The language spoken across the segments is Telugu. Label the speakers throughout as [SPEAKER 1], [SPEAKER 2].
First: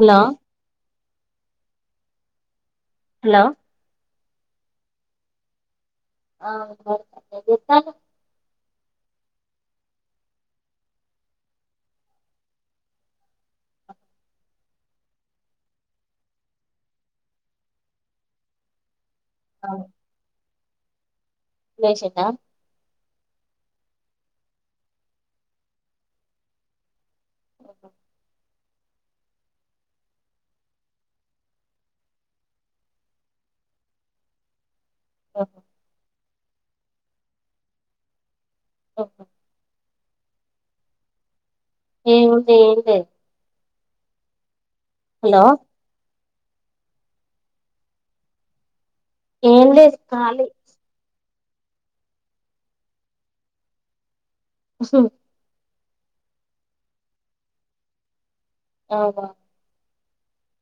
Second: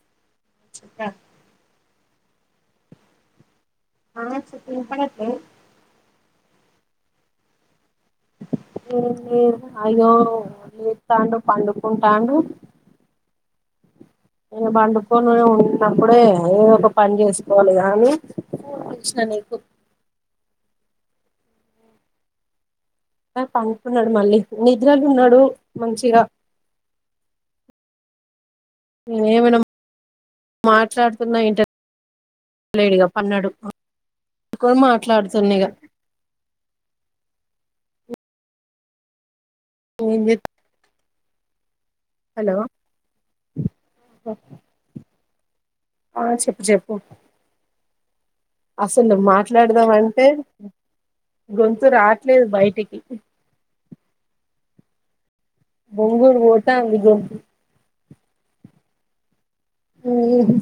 [SPEAKER 1] హలో
[SPEAKER 2] ఇట్టా
[SPEAKER 1] హలో
[SPEAKER 2] ఆ చెప్పు వినపడట్లే
[SPEAKER 1] ఆ అయితే ఏం చేతలు
[SPEAKER 2] అయ్యో లేతాండు పండుకుంటాడు నేను పండుకోను ఉన్నప్పుడే ఏదో ఒక పని చేసుకోవాలి గానీ నీకు
[SPEAKER 1] లేచిందా
[SPEAKER 2] ఆ పంటున్నాడు మళ్ళీ నిద్రలు ఉన్నాడు మంచిగా
[SPEAKER 1] ఓహ
[SPEAKER 2] ఏమైనా మాట్లాడుతున్నా ఇంటలేడుగా పన్నాడు మాట్ మాట్లాడుతున్నాయిగా
[SPEAKER 1] ఓహో
[SPEAKER 2] ఏంజెత్
[SPEAKER 1] ఏముంది ఏం లేదు
[SPEAKER 2] ఓ
[SPEAKER 1] హలో
[SPEAKER 2] ఆ చెప్పు చెప్పు అస్సలు
[SPEAKER 1] ఏం
[SPEAKER 2] మాట్లాడుదాం
[SPEAKER 1] లేదు
[SPEAKER 2] అంటే
[SPEAKER 1] ఖాళీ
[SPEAKER 2] గొంతు రావట్లేదు బయటికి
[SPEAKER 1] అసలు
[SPEAKER 2] బొంగుర్ పోతాంది గొంతు
[SPEAKER 1] ఆవా
[SPEAKER 2] మ్మ్ హ్మ్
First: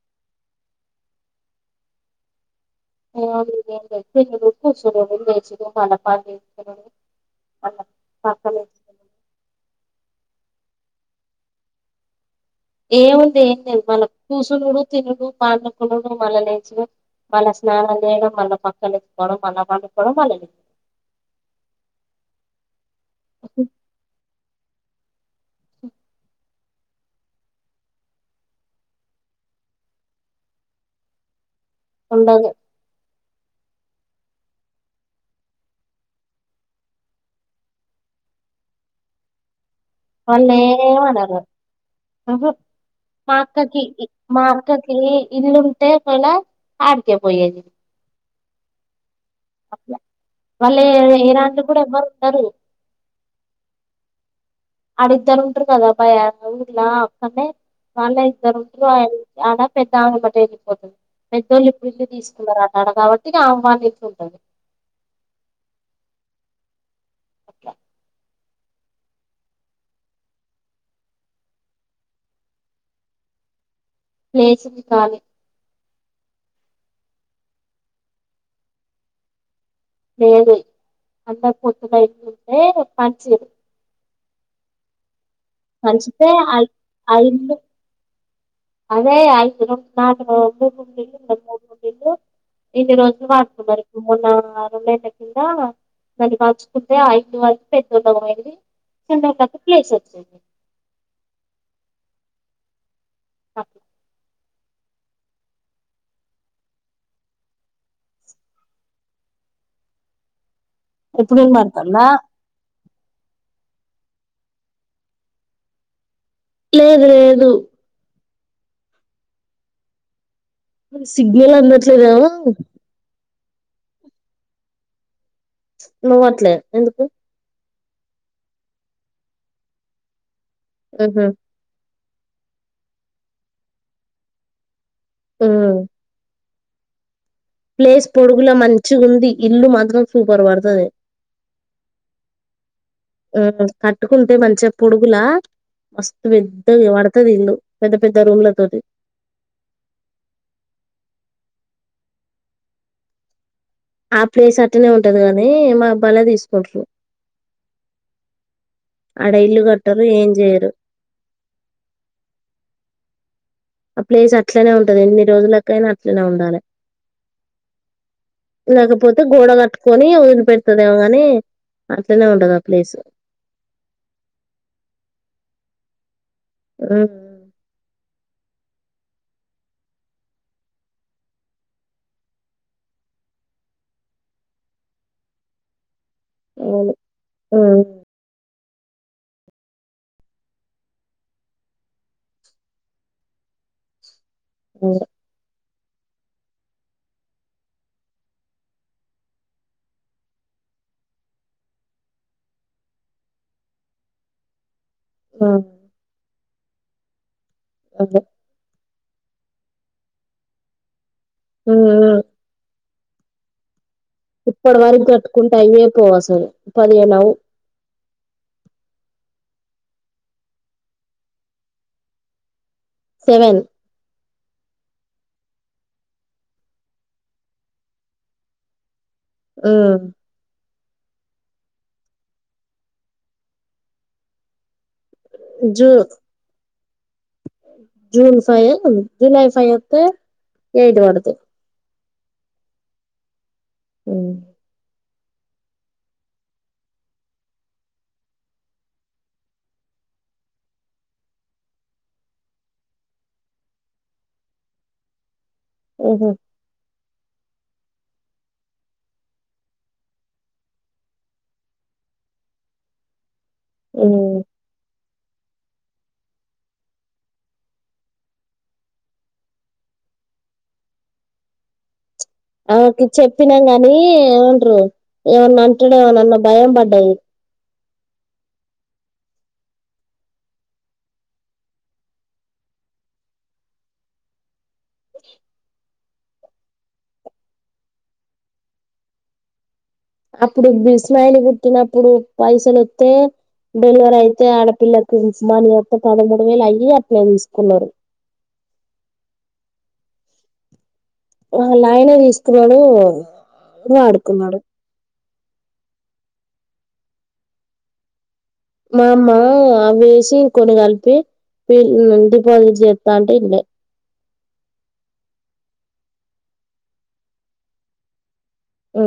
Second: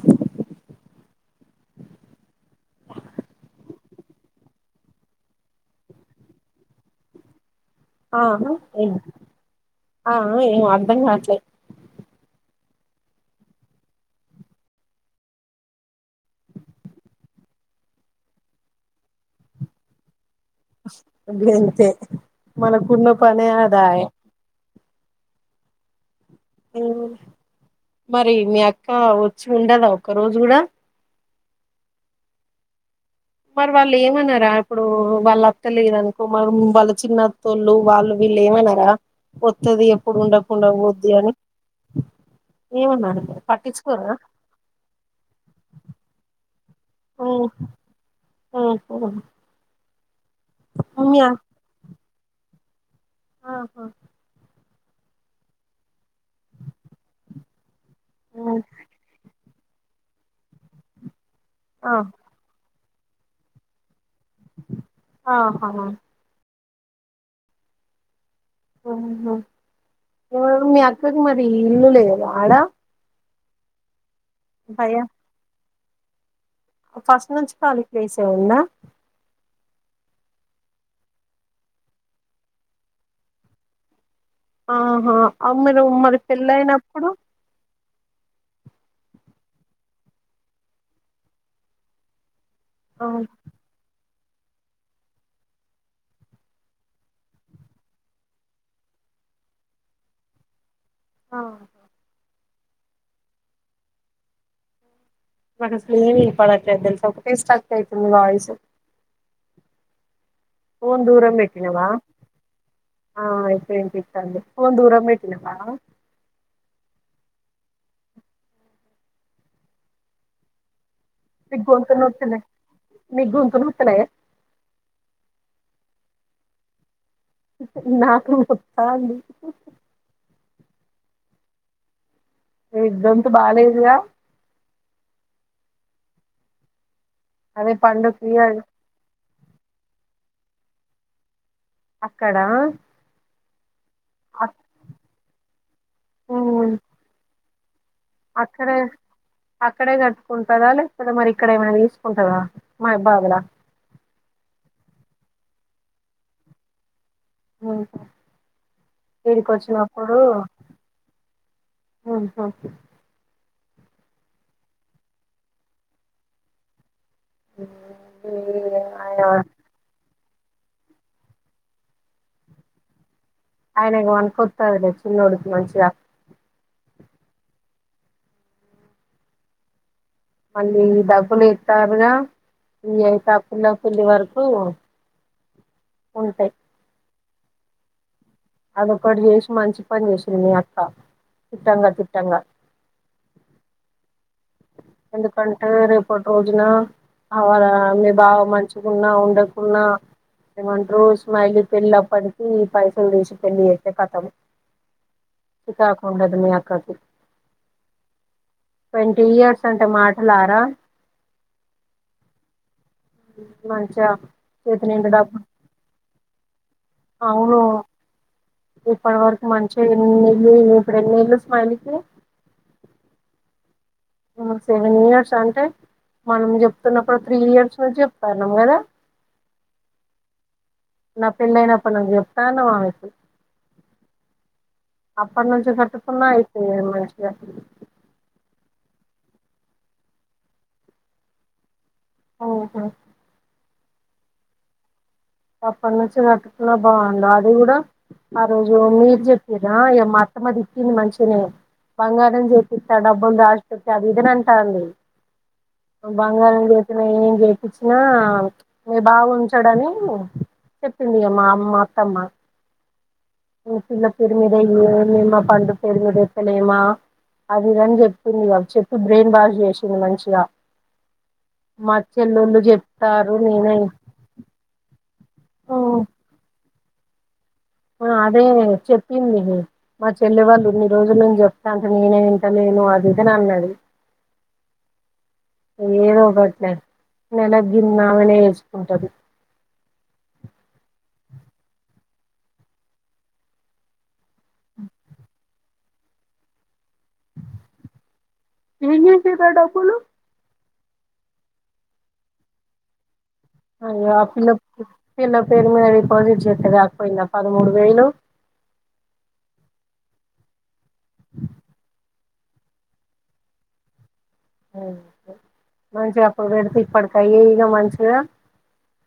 [SPEAKER 1] మామాలుగా ఏం లేదు తినుడు కూసోడు మళ్ళీ లేసి పనిచేసుకొనుడు
[SPEAKER 2] ఆహా ఏం ఆహ ఏం అర్ధం కావట్లే
[SPEAKER 1] ఏముంది ఏం లేదు మల్ల కూసునుడు, తినుడు, పండుకునుడు, మల్ల లేచుడు ఇగ మల్ల స్నానాలు చేయడం, మల్ల పక్కలు ఎత్తుకోవడం, మల్ల పండుకోవడం మల్ల లేచి.
[SPEAKER 2] గింతే మనకున్న పనే గఆదాయే
[SPEAKER 1] అ
[SPEAKER 2] మరి మీ అక్క వచ్చి ఉండదా ఒక్క రోజు కూడా
[SPEAKER 1] ఉండదు
[SPEAKER 2] మరి వాళ్ళు ఏమన్నారా ఇప్పుడు వాళ్ళు అక్కలేదు అనుకో మరి వాళ్ళ చిన్నత్తోళ్ళు వాళ్ళు వీళ్ళు ఏమన్నారా. వత్తది ఎప్పుడు ఉండకుండా
[SPEAKER 1] వాళ్ళేమ్
[SPEAKER 2] పోద్ది అని
[SPEAKER 1] అనరు మ్మ్ హ్మ్
[SPEAKER 2] ఏమన్నారు
[SPEAKER 1] మా అక్కకి
[SPEAKER 2] పట్టించుకోరా
[SPEAKER 1] మా అక్కకి ఇల్లుంటే ఒకవేళ. ఆడికే పోయేది
[SPEAKER 2] హ్మ్
[SPEAKER 1] అట్లా మళ్ళీ ఏనాటి కూడా ఇవ్వరు తరు
[SPEAKER 2] ఆహా
[SPEAKER 1] ఆడ ఇద్దరు ఉంటరు కథ పై ఊర్ల వస్తుంటే వాళ్ళే
[SPEAKER 2] మ్మ్
[SPEAKER 1] ఇద్దరుంటిరే ఆమె పెద్దావెమ్మట ఎల్లిపోతది పెద్దోళ్ళు ఇప్పుడు
[SPEAKER 2] ఆ
[SPEAKER 1] ఇల్లు తీసుకున్నారు ఆడ కాబట్టి ఆహ్వానించి ఉంటరు
[SPEAKER 2] ఆహా
[SPEAKER 1] అట్లా
[SPEAKER 2] ఆహ మీ అక్కకి మరి ఇల్లు లేదా ఆడ
[SPEAKER 1] లేసింది
[SPEAKER 2] భయ
[SPEAKER 1] కాలి
[SPEAKER 2] ఫస్ట్ నుంచి ఖాళీ ప్లేసే ఉందా
[SPEAKER 1] లేదు అందరు కూతుల అయిపోతే పంచీరు
[SPEAKER 2] ఆహా అ మీరు మరి
[SPEAKER 1] ఆ
[SPEAKER 2] పెళ్ళయినప్పుడు
[SPEAKER 1] ఆ ఇల్లు అదే ఐదో నాలుగో మూడు ఇ మూడు [unintelligible] ఇన్ని రోజులు
[SPEAKER 2] ఆహా
[SPEAKER 1] వార్స వరకు మొన్న రెండేళ్ల కింద నది మార్చుకుంటే ఆ ఐదు వర పెద్దోల అయింది చిన్నకి ప్లేస్ వచ్చింది
[SPEAKER 2] ఆ
[SPEAKER 1] అ
[SPEAKER 2] మన [inaudible] తెలుసా స్ట్రక్ అయితాంది వాయిసు
[SPEAKER 1] ఎప్పుడన్న వత్తాందా
[SPEAKER 2] ఆ అయితే ఏంటి ఎంతిత్తాంది చెప్పు ఫోన్ దూరం పెట్నావా
[SPEAKER 1] లేదు లేదు సిగ్నల్ అందట్లేదా
[SPEAKER 2] [unintelligible] వస్తలే
[SPEAKER 1] నువట్లే ఎందుకు
[SPEAKER 2] నాకు వస్తాంది
[SPEAKER 1] మ్మ్ హ్మ్
[SPEAKER 2] ఇద్దంతు బాలేదు గా
[SPEAKER 1] మ్మ్
[SPEAKER 2] అదే
[SPEAKER 1] ప్లేస్
[SPEAKER 2] పండుకి
[SPEAKER 1] పొడుగుల మంచి గుంది ఇల్లు మాత్రం సూపర్ పడ్తాది
[SPEAKER 2] అక్కడా
[SPEAKER 1] మ్మ్ హ్మ్ కట్టుకుంటే మంచిగా పొడుగులా మస్తు
[SPEAKER 2] ఉమ్
[SPEAKER 1] పెద్దగా పడుతది ఇల్లు పెద్ద పెద్ద రూమ్ల
[SPEAKER 2] అక్కడే
[SPEAKER 1] తోటి
[SPEAKER 2] అక్కడే కట్టుకుంటరా లేకపోతే మరి ఇక్కడ ఏమైనా తీసుకుంటారా మా ఇబ్బాగులా
[SPEAKER 1] ఆ ప్లేస్ అట్లనే ఉంటది గానీ మా అబ్బాలే తీసుకుంటాను
[SPEAKER 2] మ్మ్ హ్మ్ ఈడికి
[SPEAKER 1] ఇల్లు కట్టరు
[SPEAKER 2] వచ్చినప్పుడు
[SPEAKER 1] ఏం చేయరు ఆ ప్లేస్ అట్లనే ఉంటది ఎన్ని రోజులకైనా అట్లనే ఉండాలి
[SPEAKER 2] ఆయన
[SPEAKER 1] లేకపోతే గోడ కట్టుకొని పెడుతదేమో గాని అట్టనే ఉండదు ఆ ప్లేస్
[SPEAKER 2] ఆయన మనికొస్తారులే చిన్నోడికి మంచిగా
[SPEAKER 1] మ్మ్
[SPEAKER 2] మళ్ళీ డబ్బులు ఇస్తారుగా ఈ అయిత పిల్ల పెళ్ళి వరకు ఉంటాయి
[SPEAKER 1] అవును హలో
[SPEAKER 2] అదొక్కటి చేసి మంచి పని చేసింది నీ అక్క తిట్టంగా తిట్టంగా
[SPEAKER 1] అదే
[SPEAKER 2] ఎందుకం ఆ రేపటి రోజున ఆళ్ళ మీ బావ మంచికున్నా ఉండకున్నా ఏమంటారు ఇస్మైలీ పెళ్లి అప్పటికి పైసలు తీసి పెళ్లి చేత్తే కథం
[SPEAKER 1] ఆ!
[SPEAKER 2] శికారకుండ దనియా కాసేప్
[SPEAKER 1] అదే
[SPEAKER 2] ఇయర్స్ అంటే మాటలరా
[SPEAKER 1] మ్మ్ అదే
[SPEAKER 2] మంచి
[SPEAKER 1] ఇప్పటి వరకు కట్టుకుంటే అయ్యే పోవు అసలు పదిహేనవ్
[SPEAKER 2] అవును ఇప్పటి వరకు మంచిగా ఎన్ని నేల్ ఇప్పుడు ఎన్ని ఏళ్లు స్మైలికి
[SPEAKER 1] సెవెన్
[SPEAKER 2] సెవెన్ ఇయర్స్ అంటే మనం చెప్తున్నప్పుడు త్రీ ఇయర్స్ నుంచి చెప్తన్నాం కదా
[SPEAKER 1] ఆ
[SPEAKER 2] నా పెండ్లి అయినప్పటి నుంచి చెప్తానవ్ ఆమె కి అప్పటి నుంచి
[SPEAKER 1] జూ
[SPEAKER 2] కట్టుకున్నా అయిపోయే మంచిగా
[SPEAKER 1] జూన్ ఫైవ్ జూలై ఫై వత్తే ఎయిట్ పడుతాయి
[SPEAKER 2] ఓహో
[SPEAKER 1] హూ
[SPEAKER 2] అప్పటినుంచి కట్టుకున్నా బాగుండు అది కూడా ఆ రోజు మీరు చెప్పిరా ఇ అత్తమ్మ తిట్టింది మంచిగానే బంగారం చేపిస్తా డబ్బులు దాచి పెట్టు అది ఇది అని అంటాంది
[SPEAKER 1] ఆహా
[SPEAKER 2] బంగారం చేస్ ఏం చేపంచినా మీ బావ ఉంచాడని చెప్పింది మా అమ్మా అత్తమ్మ ఇగ పిల్ల పేరుమీదా ఏయీ మేం మా పండు పేరు ఏత్తలేమా అది ఇది అని చెప్పింది గా చెప్పి బ్రెయిన్ వాష్ చేసింది మంచిగా చెల్లెళ్ళు
[SPEAKER 1] ఆమేకి
[SPEAKER 2] చెప్తారు
[SPEAKER 1] చెప్పినాం
[SPEAKER 2] నేనే
[SPEAKER 1] గాని ఏమంట్రు ఇవన్ అంటడమో నన్న భయం బడ్ ఔవ్
[SPEAKER 2] ఆ అదే చెప్పింది మా చెల్లి వాళ్ళు ఇన్ని రోజుల నుంచి చెప్తా అంటే నేనే వింటా లేను అది ఇదని అన్నాది ఏదో ఒకటి లే నెలగింది ఆమెనే వేచుకుంటది
[SPEAKER 1] అప్పుడు బిస్మయిల్ పుట్టినప్పుడు పైసలు వత్తే డెలివరీ అయితే ఆడపిల్లకు మనీ వత్తే పదమూడు వేలు అయ్యి అట్లే తీసుకున్నారు
[SPEAKER 2] ఏం చేసేది ఆ డబ్బులు
[SPEAKER 1] వాలాయనే తీసుకున్నాడు
[SPEAKER 2] అయ్యో ఆ పిల్ల
[SPEAKER 1] వాడుకున్నాడు
[SPEAKER 2] ప్ పిల్ల పేరు మీద డిపాజిట్ చేస్త కాకపోయింద పదమూడు వేలు
[SPEAKER 1] మా అమ్మ అవేసి కొన్ని కలిపి డిపాజిట్ చేత్త అంటే వినలే
[SPEAKER 2] మంచిగా అప్పుడు పెడితే ఇప్పడుకాయి గా మంచిగా
[SPEAKER 1] హూ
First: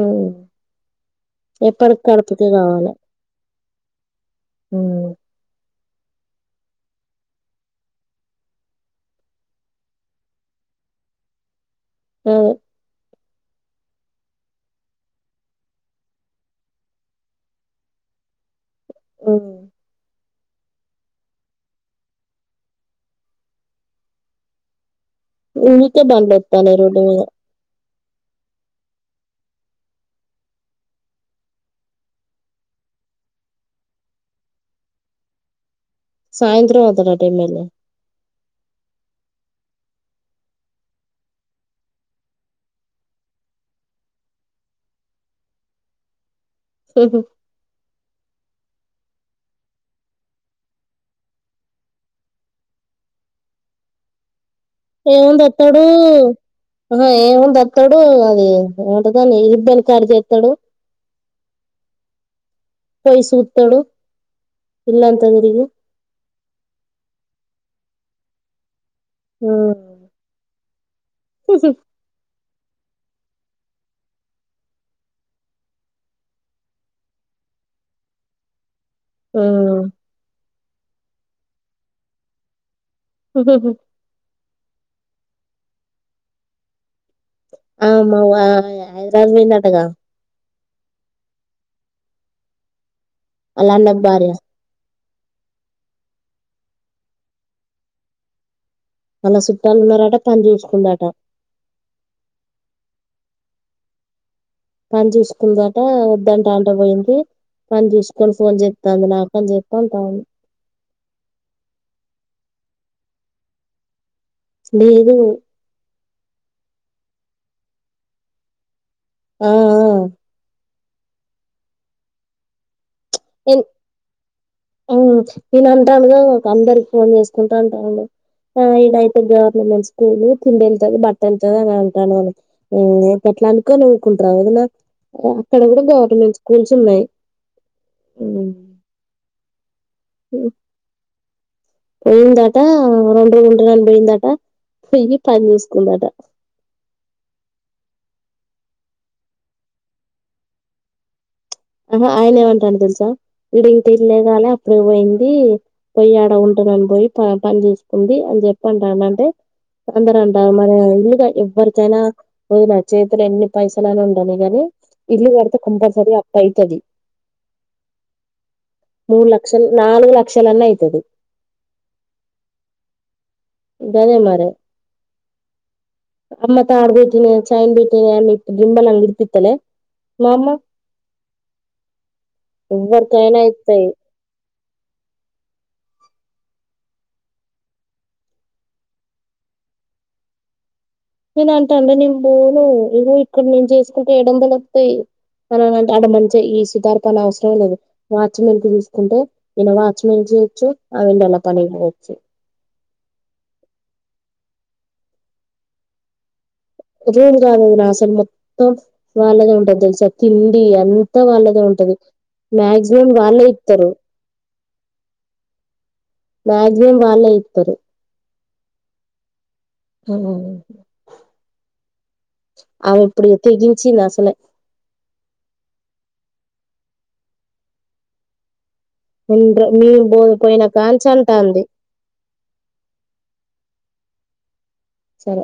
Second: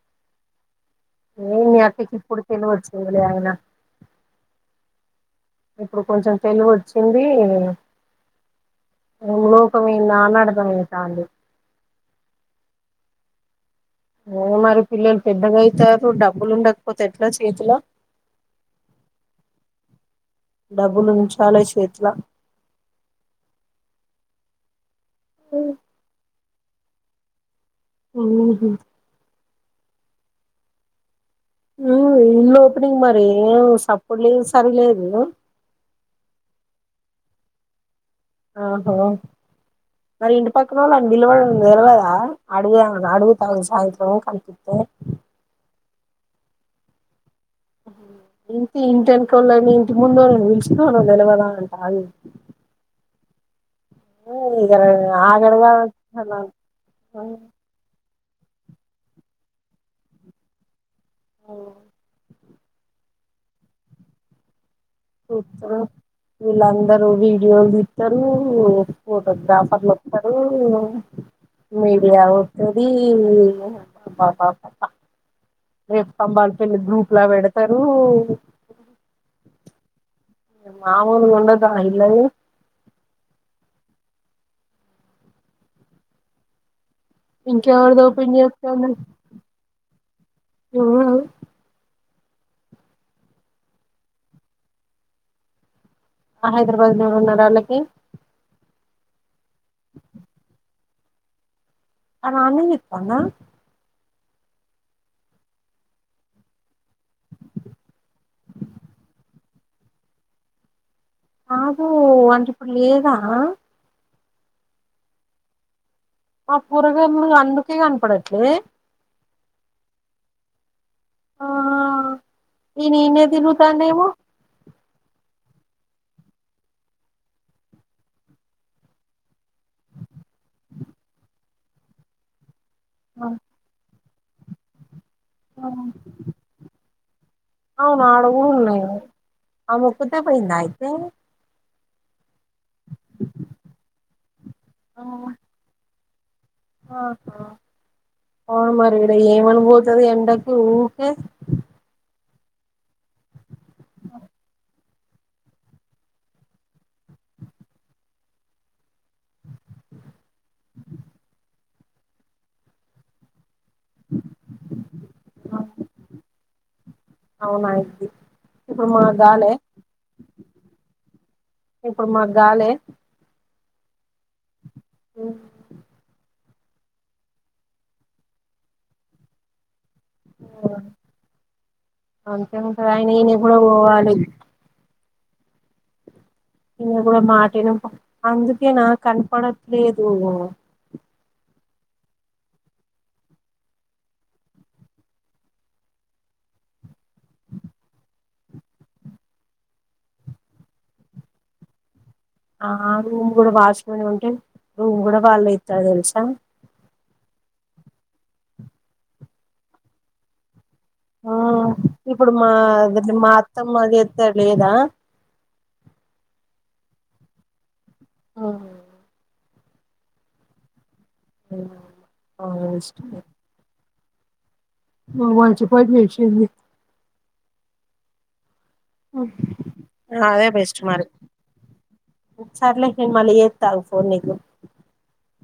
[SPEAKER 2] ఏం మీ అత్త కి ఇప్పుడు తెలివి వచ్చింది లే ఆయన
[SPEAKER 1] హు
[SPEAKER 2] ఇప్పుడు కొంచెం తెలివి వచ్చింది లోకం ఎందా అని అర్థం అయితాంది
[SPEAKER 1] ఆ
[SPEAKER 2] ఓ మరి పిల్లలు పెద్దగా అయితారు డబ్బులు ఉండకపోతే ఎట్లా చేతిలో
[SPEAKER 1] ఓ
[SPEAKER 2] డబ్బులు ఉంచాలి చేతిల
[SPEAKER 1] ఉమకే బందత్ త్తన రోడ్ మీద
[SPEAKER 2] మనుమనికా హూ ఇల్ ఓపెనింగ్ మరి సప్పుడు లేదు సరిలేదు
[SPEAKER 1] సాయంత్రం వత్తాడ అంటా ఎమ్ ఎల్ ఏ
[SPEAKER 2] ఆహో మరి ఇంటి పక్కన వాళ్ళ నిలవడం తెలవదా అడుగుా అడుగుతాను సాయంత్రం కనిపిస్తే
[SPEAKER 1] సహ
[SPEAKER 2] ఇంటి ఇంటినుకోళ్ళని ఇంటి ముందుళ్ నను పిలిచుకోాను తెలవద అంట అవి
[SPEAKER 1] ఏముంద
[SPEAKER 2] ఆగడుగా
[SPEAKER 1] వతాడు
[SPEAKER 2] అలా
[SPEAKER 1] ఏముంద వతాడు అ అదే ఉంటదాని ఇబ్బని కారు చేస్తాడు
[SPEAKER 2] ఓ
[SPEAKER 1] పయి సూతడు ఇల్ అంత గురిగి
[SPEAKER 2] చూస్తారు వీళ్ళందరూ వీడియోలు ఇస్తారు
[SPEAKER 1] ఆ
[SPEAKER 2] ఫోటోగ్రాఫర్లు వస్తారు ఓ మీలివు అది బా బా బ రేపు స్తంభాల పెళ్లి గ్రూప్ లా పెడతారు
[SPEAKER 1] హు
[SPEAKER 2] మామూలు ఉండదా ఇలాయే
[SPEAKER 1] ఉ హు
[SPEAKER 2] ఇంకెవరిది
[SPEAKER 1] ఆమె
[SPEAKER 2] ఓపెన్
[SPEAKER 1] హైదరాబాద్ పోయింది అంటగా
[SPEAKER 2] ఎవ్వడూ
[SPEAKER 1] ఆళ్ళ అన్న భార్య
[SPEAKER 2] హా హైదరాబాదులో ఎవరున్నరు వాళ్ళకి
[SPEAKER 1] వాళ్ల సుట్టాలు ఉన్నారట పని చూసుుకుందట
[SPEAKER 2] ఆమె ఆన్నే చేతందా
[SPEAKER 1] పని చూసుకుందంట వద్దంట అంట పోయింది, పని చూసుకొని ఫోన్ చేతంది నాకు అని చెప్ప అంటాది.
[SPEAKER 2] కాదు అంటే ఇప్పుడు లేదా
[SPEAKER 1] లేదు
[SPEAKER 2] ఆ కూరగాండ్లు అందుకే కనపడట్లే
[SPEAKER 1] ఆ ఆ
[SPEAKER 2] ఆ ఈయన ఇన్నే తిరుగుతాండేమో
[SPEAKER 1] ఈయన అంటాండు గా అందరికి ఫోన్ చేసుకుంటా అంటాండు ఇయనైతే గవర్నమెంట్ స్కూల్ తిండి వెళ్తుంది, బట్ట వెళ్తుది అని అంటాండు. హు ఎపట్లా అనుకోనువ్ కుంటర్ర వదినా అక్కడ కూడా గవర్నమెంట్ స్కూల్స్ ఉన్నాయి
[SPEAKER 2] ఆమె ఒక్కతే పోయిందా అయితే
[SPEAKER 1] పోయిందట్ టా రెండు రోజులు ఉంటా అని పోయిందట
[SPEAKER 2] ఆ
[SPEAKER 1] పోయ్యి పని చూసుకుందట.
[SPEAKER 2] ఆహా అవును మరి ఈడ ఏమని పోతది ఎండకి ఊకే
[SPEAKER 1] ఆహా ఆయన ఏమంటాండి తెలుసా! ఈడ ఇంకా ఇల్లే కాలే అప్పుడే పోయింది, పోయి ఆడ ఉంటున్నాని పోయి పని చేసుకుంది, అని చెప్పంటా అంటే అందర అంటారు, మన ఇల్లుగా ఎవ్వరికైనా పోయిన చేతులు ఎన్ని. పైసల ఉండని గనీ ఇల్లు కడితే కంపల్సరి అప్
[SPEAKER 2] అవునా ఇది ఇప్పుడు మా
[SPEAKER 1] మూడు
[SPEAKER 2] గాలే
[SPEAKER 1] లక్షలు నాలుగు లక్షలన్నా అయితది
[SPEAKER 2] ఇప్పుడు మా గాలే
[SPEAKER 1] గదే మరి అమ్మ తాడు బెట్టినై, చాయిన్ బెట్టినై అన్ని [unintelligible] నిమ్మలంగా విడిపిత్తలే,
[SPEAKER 2] అంతే ఉంటది అయినా
[SPEAKER 1] ఎవ్వరికైనా
[SPEAKER 2] ఇనాకు కూడా
[SPEAKER 1] ఇస్తాయి
[SPEAKER 2] పోవాలి. ఈయన కూడా మాటన [inaudible] అందుకే నాకు కనపడట్లేదు.
[SPEAKER 1] ఏదంటే అంటే అండి నేను బోను ఇగో ఇక్కడ నేను చేసుకుంటే ఏడువందాలు ఒత్తై, అడ మంచి ఈ సూతర్ పని అవసరం లేదు వాచ్మెన్ కి చూసుకుంటే ఇనా వాచ్మెన్ చేయొచ్చు ఆమే ఇండట్ల పనికి పోవచ్చు.
[SPEAKER 2] ఆ రూమ్ కూడా వాచ్మెన్ ఉంటే రూమ్ కూడా వాళ్ళే ఇత్తారు తెలుసా
[SPEAKER 1] రూమ్ కాదు వదిన అసలు మొత్తం వాళ్లదే ఉంటుది తెలుసా తిన్ డి అంతా
[SPEAKER 2] ఆ
[SPEAKER 1] వాళ్ళద ఉంటది,
[SPEAKER 2] ఇప్పుడు మా
[SPEAKER 1] మాక్సిమం
[SPEAKER 2] మా
[SPEAKER 1] వాళ్ళే
[SPEAKER 2] అత్తమ్మ
[SPEAKER 1] ఇత్తరు.
[SPEAKER 2] చేత్తే లేదా
[SPEAKER 1] మాక్సిమం వాళ్ళే ఇత్తరు
[SPEAKER 2] ఆహా
[SPEAKER 1] హుం
[SPEAKER 2] ఆ
[SPEAKER 1] ఆమె ఇప్పుడు ఇచ్చే జీ చ్చి నాసాలె
[SPEAKER 2] మా మంచి పని చేసింది
[SPEAKER 1] మేము బో
[SPEAKER 2] అదే
[SPEAKER 1] పోయిన
[SPEAKER 2] బెస్ట్ మరి,
[SPEAKER 1] కాంచి అంటాంది
[SPEAKER 2] సర్లే నేను మళ్ళీ చేస్తా ఆగు, ఉన్నికు [unintelligible]
[SPEAKER 1] సరే